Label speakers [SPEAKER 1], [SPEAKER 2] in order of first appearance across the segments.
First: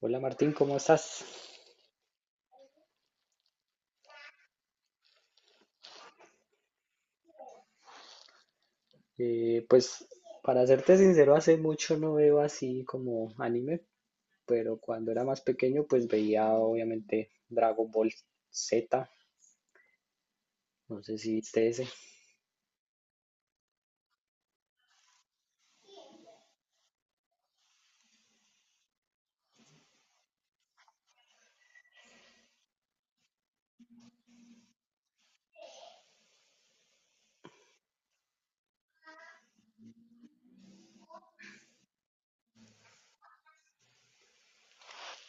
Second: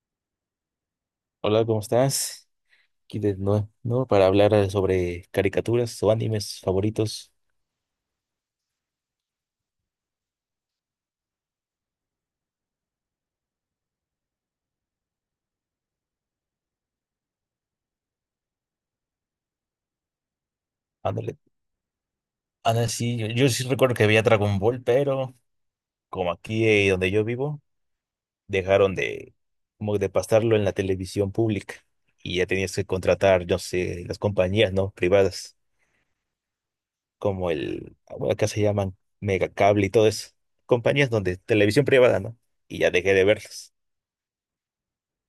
[SPEAKER 1] Hola Martín, ¿cómo estás?
[SPEAKER 2] Hola, ¿cómo estás? Aquí de nuevo, ¿no? Para hablar sobre caricaturas o animes favoritos.
[SPEAKER 1] Pues para serte sincero, hace mucho no veo así como anime, pero cuando era más pequeño pues veía obviamente Dragon Ball Z, no sé si
[SPEAKER 2] Ándale.
[SPEAKER 1] viste ese.
[SPEAKER 2] Ándale, sí, yo sí recuerdo que veía Dragon Ball, pero como aquí donde yo vivo, dejaron de, como de pasarlo en la televisión pública y ya tenías que contratar, yo sé, las compañías, ¿no? Privadas, como el, bueno, acá se llaman Megacable y todo eso. Compañías donde televisión privada, ¿no? Y ya dejé de verlas.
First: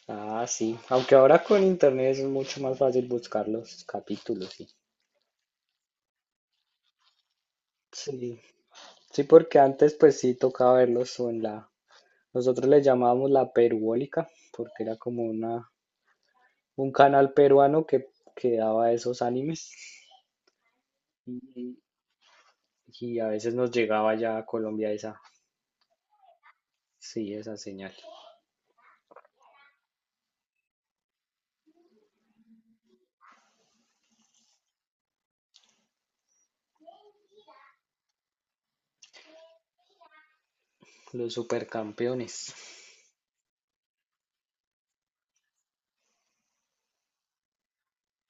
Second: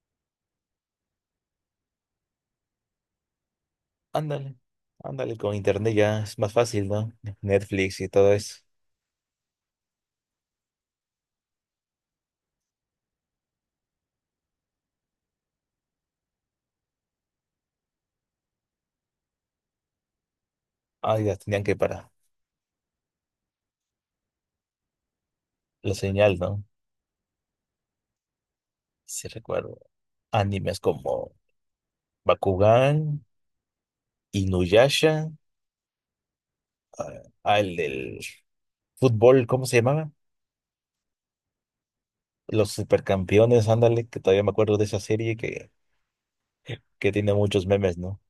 [SPEAKER 1] Ah, sí, aunque ahora con internet es mucho más fácil buscar los capítulos,
[SPEAKER 2] Ándale,
[SPEAKER 1] sí.
[SPEAKER 2] ándale, con internet ya es más fácil, ¿no? Netflix y todo
[SPEAKER 1] Sí,
[SPEAKER 2] eso.
[SPEAKER 1] sí, porque antes pues sí tocaba verlos o en la, nosotros le llamábamos la Peruólica, porque era como una, un canal peruano que daba esos animes.
[SPEAKER 2] Ay, las tenían que para
[SPEAKER 1] Y a veces nos llegaba ya a Colombia esa,
[SPEAKER 2] la señal, ¿no?
[SPEAKER 1] sí, esa señal.
[SPEAKER 2] Si recuerdo. Animes como Bakugan, Inuyasha, el del fútbol, ¿cómo se llamaba?
[SPEAKER 1] Los supercampeones.
[SPEAKER 2] Los supercampeones, ándale, que todavía me acuerdo de esa serie que tiene muchos memes, ¿no?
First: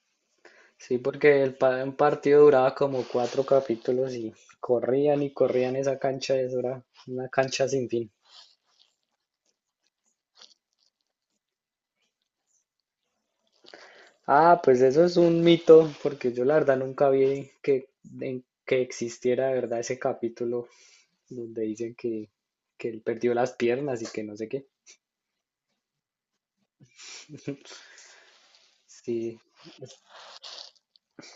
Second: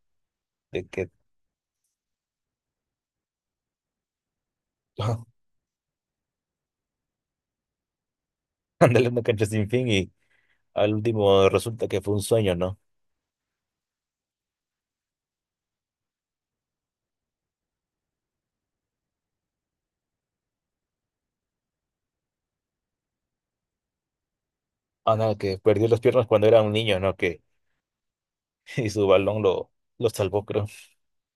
[SPEAKER 2] De
[SPEAKER 1] Sí,
[SPEAKER 2] que,
[SPEAKER 1] porque el un partido duraba como cuatro capítulos y corrían esa cancha, eso era una cancha sin fin.
[SPEAKER 2] ándale, una cancha sin fin y al último resulta que fue un sueño, ¿no?
[SPEAKER 1] Ah, pues eso es un mito, porque yo la verdad nunca vi que existiera de verdad ese capítulo donde dicen que él perdió las piernas y que no sé qué.
[SPEAKER 2] Ándale, que perdió las piernas cuando era un niño, ¿no? Que, y su
[SPEAKER 1] Sí,
[SPEAKER 2] balón lo salvó, creo.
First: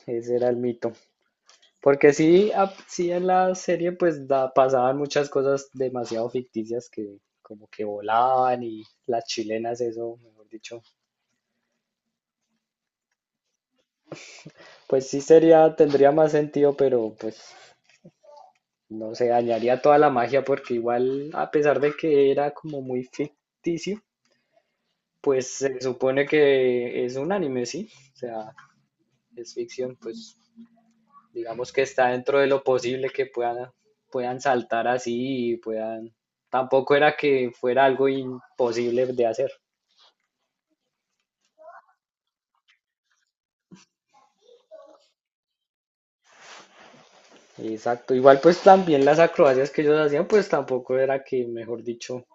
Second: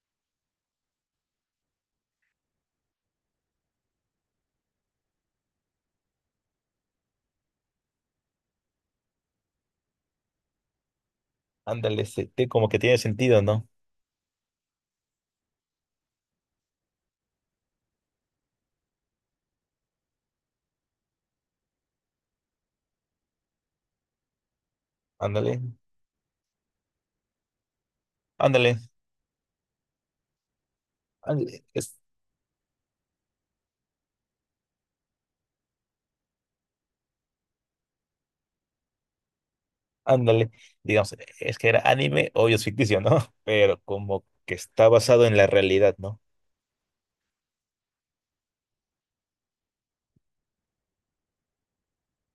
[SPEAKER 1] ese era el mito. Porque sí, sí en la serie pues pasaban muchas cosas demasiado ficticias que como que volaban y las chilenas eso, mejor dicho.
[SPEAKER 2] Ándale, se- te- como que tiene sentido, ¿no?
[SPEAKER 1] Pues sí sería, tendría más sentido, pero pues no se dañaría toda la magia porque igual a pesar de que era como muy ficticio, pues
[SPEAKER 2] Ándale,
[SPEAKER 1] se supone que es un anime, ¿sí? O sea,
[SPEAKER 2] ándale.
[SPEAKER 1] es ficción, pues
[SPEAKER 2] Ándale,
[SPEAKER 1] digamos que
[SPEAKER 2] es-
[SPEAKER 1] está dentro de lo posible que puedan saltar así y tampoco era que fuera algo imposible de hacer.
[SPEAKER 2] ándale, digamos, es que era anime, obvio es ficticio, ¿no? Pero como que está basado en la realidad, ¿no?
[SPEAKER 1] Exacto, igual pues también las acrobacias que ellos hacían pues tampoco era mejor dicho,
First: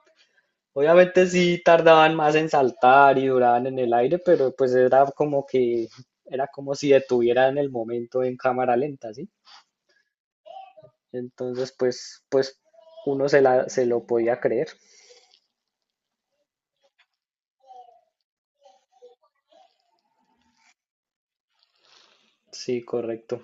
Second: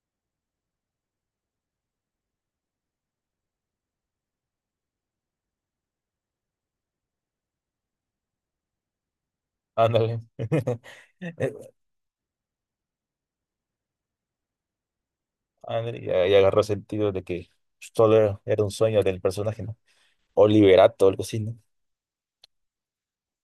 [SPEAKER 1] obviamente sí tardaban más en saltar y duraban en el aire, pero pues era como si detuvieran el momento en cámara lenta, ¿sí?
[SPEAKER 2] Ándale. Eh,
[SPEAKER 1] Entonces pues se lo podía creer.
[SPEAKER 2] ándale, y ahí agarró sentido de que todo era un sueño del personaje, ¿no? O Liberato, algo así, ¿no?
[SPEAKER 1] Sí, correcto.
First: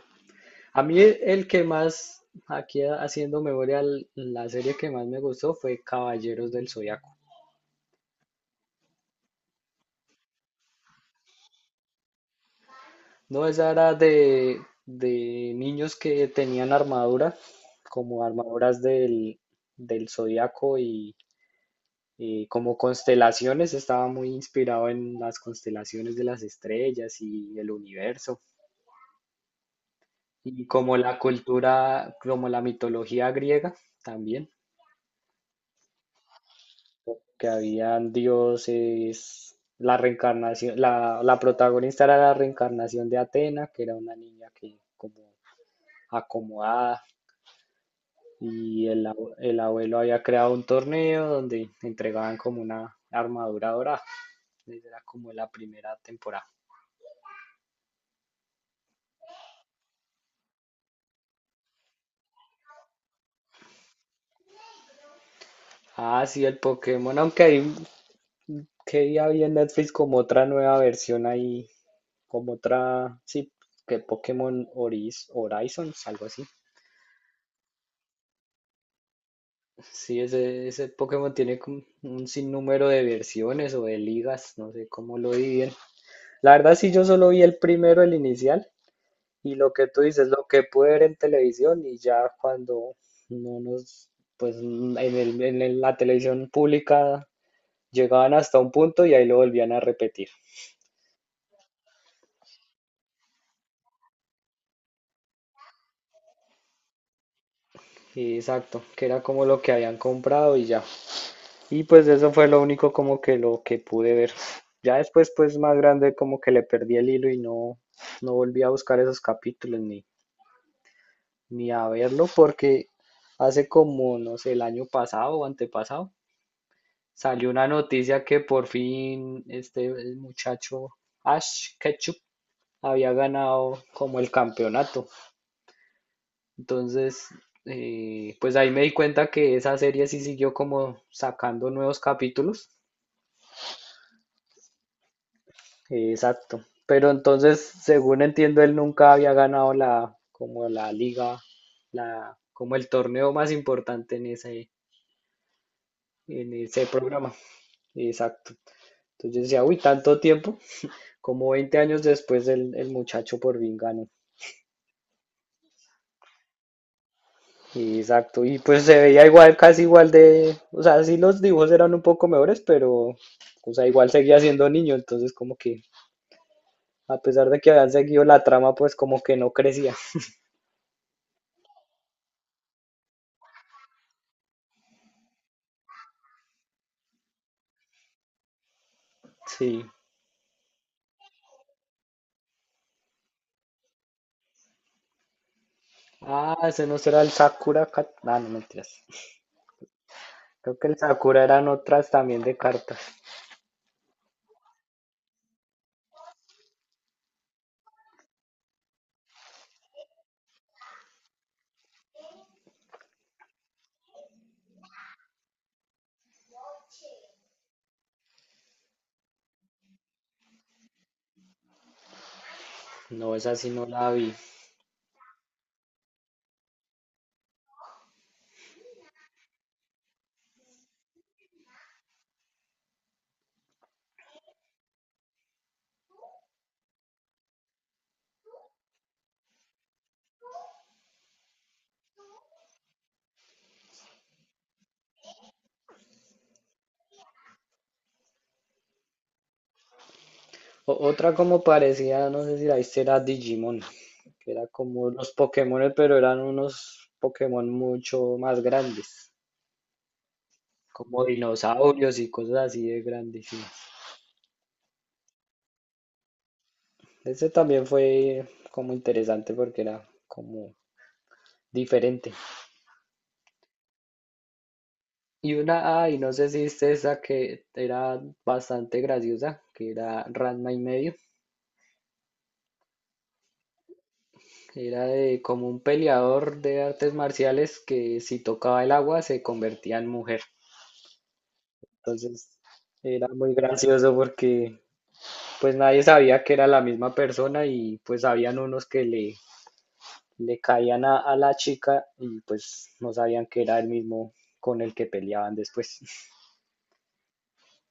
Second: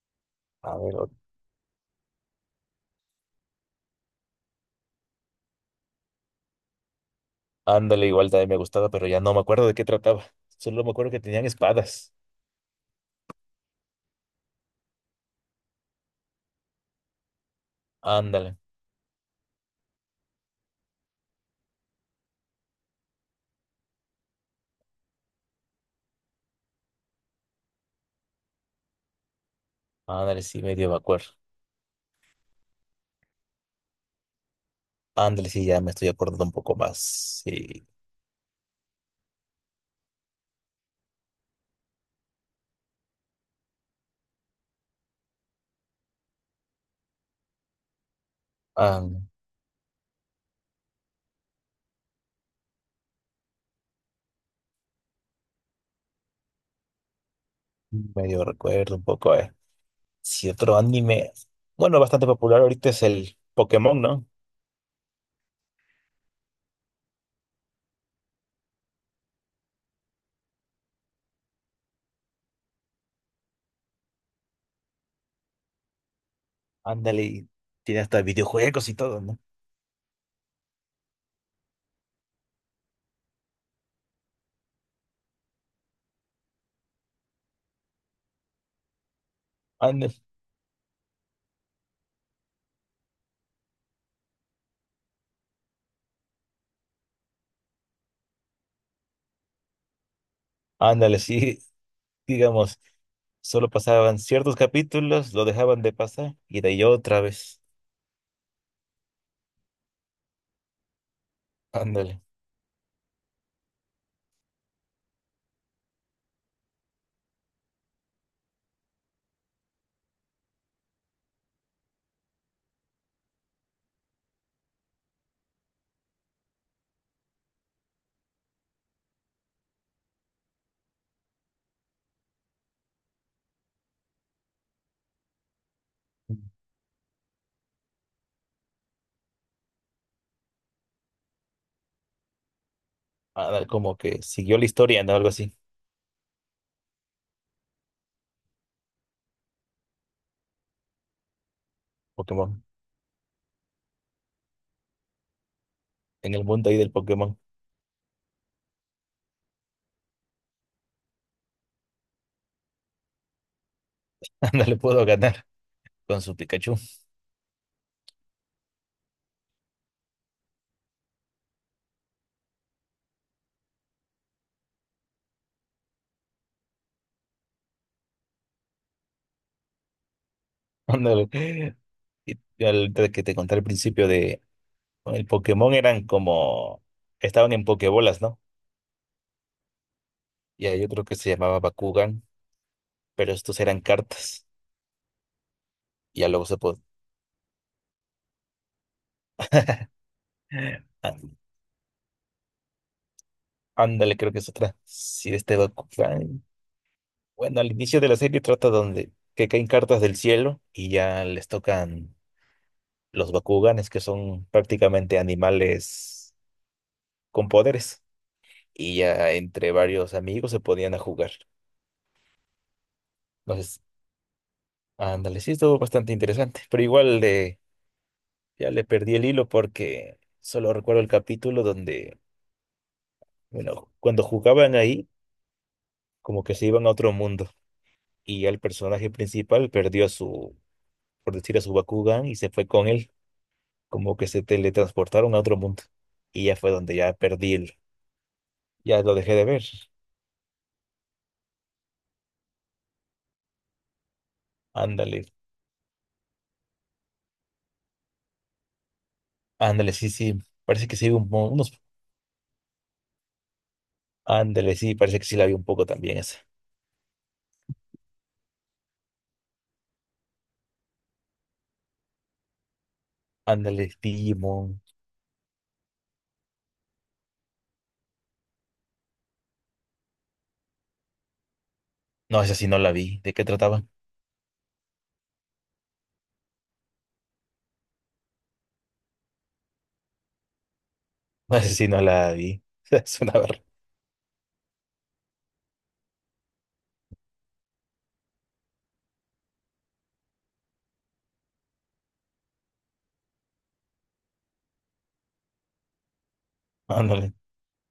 [SPEAKER 2] A
[SPEAKER 1] A
[SPEAKER 2] ver,
[SPEAKER 1] mí
[SPEAKER 2] o-
[SPEAKER 1] el que más, aquí haciendo memoria, la serie que más me gustó fue Caballeros del Zodiaco.
[SPEAKER 2] ándale, igual también me gustaba, pero ya no me acuerdo de qué trataba. Solo me acuerdo que tenían espadas.
[SPEAKER 1] No, esa era de niños que tenían armadura, como
[SPEAKER 2] Ándale,
[SPEAKER 1] armaduras del Zodiaco y como constelaciones, estaba muy inspirado en las constelaciones de las estrellas y el universo,
[SPEAKER 2] ándale, sí,
[SPEAKER 1] y
[SPEAKER 2] medio
[SPEAKER 1] como
[SPEAKER 2] me
[SPEAKER 1] la
[SPEAKER 2] acuerdo.
[SPEAKER 1] cultura, como la mitología griega también.
[SPEAKER 2] Ándale, sí, ya me estoy acordando un poco más.
[SPEAKER 1] Que
[SPEAKER 2] Sí,
[SPEAKER 1] habían dioses, la reencarnación, la protagonista era la reencarnación de Atena, que era una niña que como acomodada, y
[SPEAKER 2] ándale,
[SPEAKER 1] el abuelo había creado un torneo donde entregaban como una armadura dorada. Esa era como la primera temporada.
[SPEAKER 2] medio recuerdo un poco. Si otro anime, bueno, bastante popular ahorita es el Pokémon, ¿no?
[SPEAKER 1] Ah, sí, el Pokémon, que día había en Netflix como otra nueva versión ahí, como otra, sí, que Pokémon Oris, Horizons, algo así.
[SPEAKER 2] Ándale, y tiene hasta videojuegos y todo, ¿no?
[SPEAKER 1] Sí, ese Pokémon tiene como un sinnúmero de versiones o de ligas, no sé cómo lo dividen. La verdad, sí, yo solo vi el primero, el inicial, y lo que tú
[SPEAKER 2] Ándale,
[SPEAKER 1] dices, lo que pude ver en televisión, y ya cuando no nos, pues la televisión pública llegaban hasta un punto y ahí lo volvían a repetir.
[SPEAKER 2] ándale, sí, digamos, solo pasaban ciertos capítulos, lo dejaban de pasar y de ahí otra vez.
[SPEAKER 1] Y exacto, que era como lo que habían comprado y ya. Y pues
[SPEAKER 2] Ándale,
[SPEAKER 1] eso fue lo único como que lo que pude ver. Ya después, pues más grande, como que le perdí el hilo y no volví a buscar esos capítulos ni a verlo porque hace como, no sé, el año pasado o antepasado, salió una noticia que por fin este el muchacho Ash Ketchum había ganado como el campeonato. Entonces, pues ahí me di cuenta que esa serie sí siguió como sacando nuevos capítulos.
[SPEAKER 2] ándale, como que siguió la historia, ¿no? Algo así,
[SPEAKER 1] Exacto. Pero entonces, según entiendo, él nunca había ganado como la liga,
[SPEAKER 2] Pokémon.
[SPEAKER 1] como el torneo más importante
[SPEAKER 2] En el
[SPEAKER 1] en
[SPEAKER 2] mundo ahí
[SPEAKER 1] ese
[SPEAKER 2] del
[SPEAKER 1] programa.
[SPEAKER 2] Pokémon,
[SPEAKER 1] Exacto. Entonces yo decía, uy, tanto tiempo, como 20 años después el muchacho por fin ganó.
[SPEAKER 2] ándale, puedo ganar con su Pikachu.
[SPEAKER 1] Exacto. Y pues se veía igual, casi igual de, o sea, sí los dibujos eran un poco mejores, pero, o sea, igual seguía siendo niño, entonces como que, a pesar de que habían seguido la trama, pues como que no crecía.
[SPEAKER 2] Ándale. Y al que te conté al principio de, el Pokémon eran como, estaban en Pokébolas, ¿no?
[SPEAKER 1] Sí.
[SPEAKER 2] Y hay otro que se llamaba Bakugan, pero estos eran cartas. Y ya luego se
[SPEAKER 1] Ah,
[SPEAKER 2] puede.
[SPEAKER 1] ese no será el Sakura Card. Ah, no mentiras. Creo que el Sakura eran otras también de cartas.
[SPEAKER 2] Ándale, creo que es otra. Sí, este Bakugan. Bueno, al inicio de la serie trata donde que caen cartas del cielo y ya les tocan los Bakuganes, que son prácticamente animales con poderes. Y ya entre varios amigos se podían a jugar.
[SPEAKER 1] No, esa sí
[SPEAKER 2] Entonces,
[SPEAKER 1] no la vi.
[SPEAKER 2] ándale, sí, estuvo bastante interesante. Pero igual de, ya le perdí el hilo porque solo recuerdo el capítulo donde, bueno, cuando jugaban ahí, como que se iban a otro mundo. Y el personaje principal perdió a su, por decir, a su Bakugan y se fue con él, como que se teletransportaron a otro mundo. Y ya fue donde ya perdí el, ya lo dejé de ver.
[SPEAKER 1] Otra como parecía, no sé si la viste, era Digimon, que era como
[SPEAKER 2] Ándale,
[SPEAKER 1] los Pokémon, pero eran unos Pokémon mucho más grandes,
[SPEAKER 2] ándale, sí, parece que sí, vi
[SPEAKER 1] como
[SPEAKER 2] un, mo- unos,
[SPEAKER 1] dinosaurios y cosas así de grandísimas.
[SPEAKER 2] ándale, sí, parece que sí la vi un poco también esa.
[SPEAKER 1] Ese también fue como interesante porque era como diferente.
[SPEAKER 2] Ándale, Digimon.
[SPEAKER 1] Y una, ay, no sé si viste esa que era bastante graciosa, que era Ranma y medio.
[SPEAKER 2] No, esa sí no la vi. ¿De qué trataba?
[SPEAKER 1] Que era de como un peleador de artes marciales que si tocaba el agua se convertía en mujer.
[SPEAKER 2] No, esa sí no la
[SPEAKER 1] Entonces
[SPEAKER 2] vi. Es
[SPEAKER 1] era
[SPEAKER 2] una
[SPEAKER 1] muy
[SPEAKER 2] ver.
[SPEAKER 1] gracioso porque pues nadie sabía que era la misma persona y pues habían unos que le caían a la chica y pues no sabían que era el mismo con el que peleaban después.
[SPEAKER 2] Ándale.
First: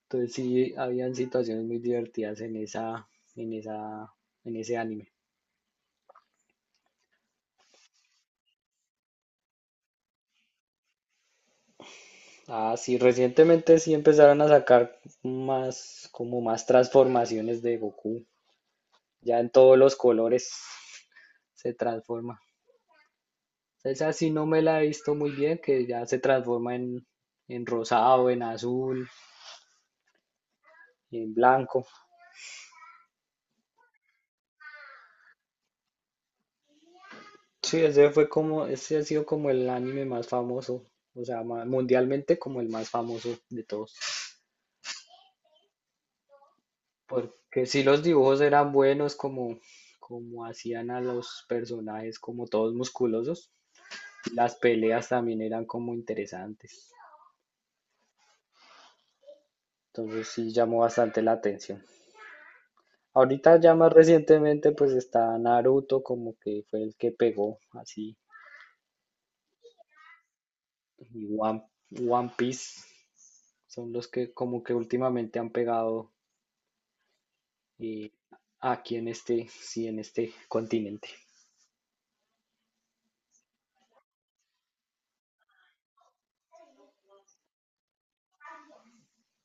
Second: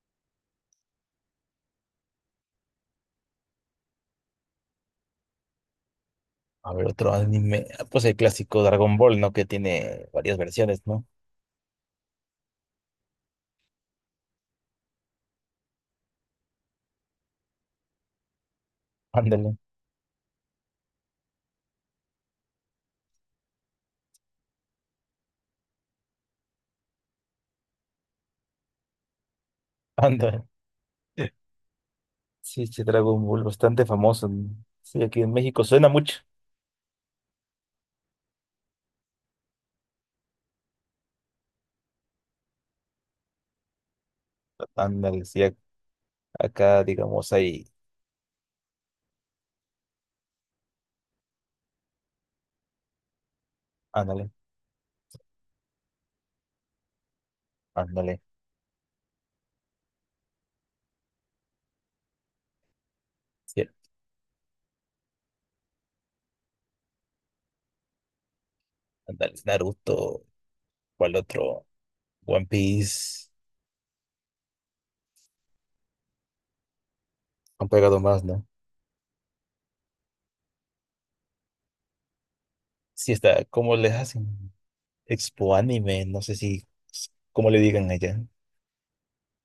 [SPEAKER 1] Entonces sí, habían situaciones muy divertidas en en esa, en ese anime.
[SPEAKER 2] A ver, otro anime. Ah, pues el clásico Dragon Ball, ¿no? Que tiene varias versiones, ¿no?
[SPEAKER 1] Ah, sí, recientemente sí empezaron a sacar más, como más transformaciones de Goku. Ya en
[SPEAKER 2] Ándale,
[SPEAKER 1] todos los colores se transforma. Esa sí no me la he visto muy bien, que ya se transforma en rosado, en azul,
[SPEAKER 2] ándale.
[SPEAKER 1] en blanco.
[SPEAKER 2] Sí, sí, Dragon Ball, bastante famoso, ¿no? Sí, aquí en México suena mucho.
[SPEAKER 1] Sí, ese fue como, ese ha sido como el anime más famoso, o sea, mundialmente como el más famoso de todos.
[SPEAKER 2] Ándale, sí, ac- acá, digamos,
[SPEAKER 1] Porque
[SPEAKER 2] hay.
[SPEAKER 1] sí los dibujos eran buenos, como, como hacían a los personajes, como todos musculosos.
[SPEAKER 2] Ándale,
[SPEAKER 1] Las peleas también eran como interesantes.
[SPEAKER 2] ándale.
[SPEAKER 1] Entonces sí llamó bastante la atención. Ahorita
[SPEAKER 2] Sí,
[SPEAKER 1] ya más recientemente pues está Naruto como que fue el que pegó así
[SPEAKER 2] ándale, Naruto, ¿cuál
[SPEAKER 1] y
[SPEAKER 2] otro?
[SPEAKER 1] One
[SPEAKER 2] One
[SPEAKER 1] Piece
[SPEAKER 2] Piece.
[SPEAKER 1] son los que como que últimamente han pegado
[SPEAKER 2] Han pegado
[SPEAKER 1] eh,
[SPEAKER 2] más, ¿no?
[SPEAKER 1] sí, en este continente.
[SPEAKER 2] Sí, está. ¿Cómo les hacen? Expo Anime, no sé si. ¿Cómo le digan allá?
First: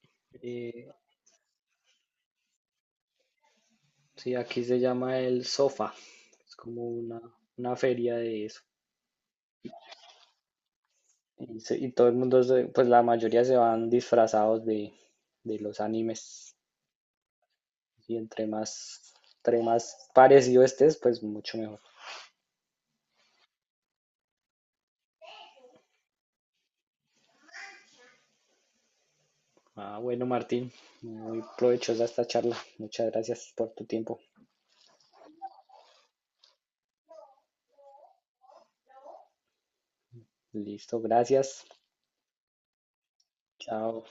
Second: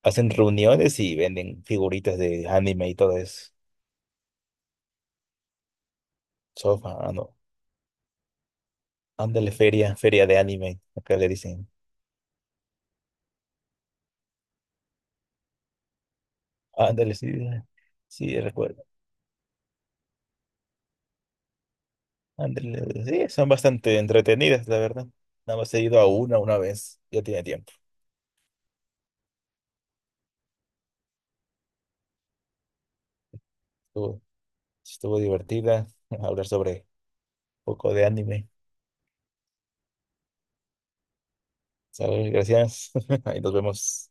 [SPEAKER 2] Hacen
[SPEAKER 1] Eh,
[SPEAKER 2] reuniones y venden figuritas de anime y todo eso.
[SPEAKER 1] sí, aquí se llama el Sofa, es como
[SPEAKER 2] Sofa, ah, no.
[SPEAKER 1] una feria de eso.
[SPEAKER 2] Ándale, feria, feria de anime. Acá le dicen.
[SPEAKER 1] Y todo el mundo, pues la mayoría se van disfrazados de los animes.
[SPEAKER 2] Ándale, sí.
[SPEAKER 1] Y
[SPEAKER 2] Sí, recuerdo.
[SPEAKER 1] entre más parecido estés, pues mucho mejor.
[SPEAKER 2] Ándale, sí, son bastante entretenidas, la verdad. Nada más he ido a una vez, ya tiene tiempo.
[SPEAKER 1] Ah, bueno, Martín, muy provechosa esta charla. Muchas gracias por tu tiempo.
[SPEAKER 2] Estuvo, estuvo divertida hablar sobre un poco de anime.
[SPEAKER 1] Listo, gracias.
[SPEAKER 2] ¿Sabes? Gracias. Ahí nos
[SPEAKER 1] Chao.
[SPEAKER 2] vemos.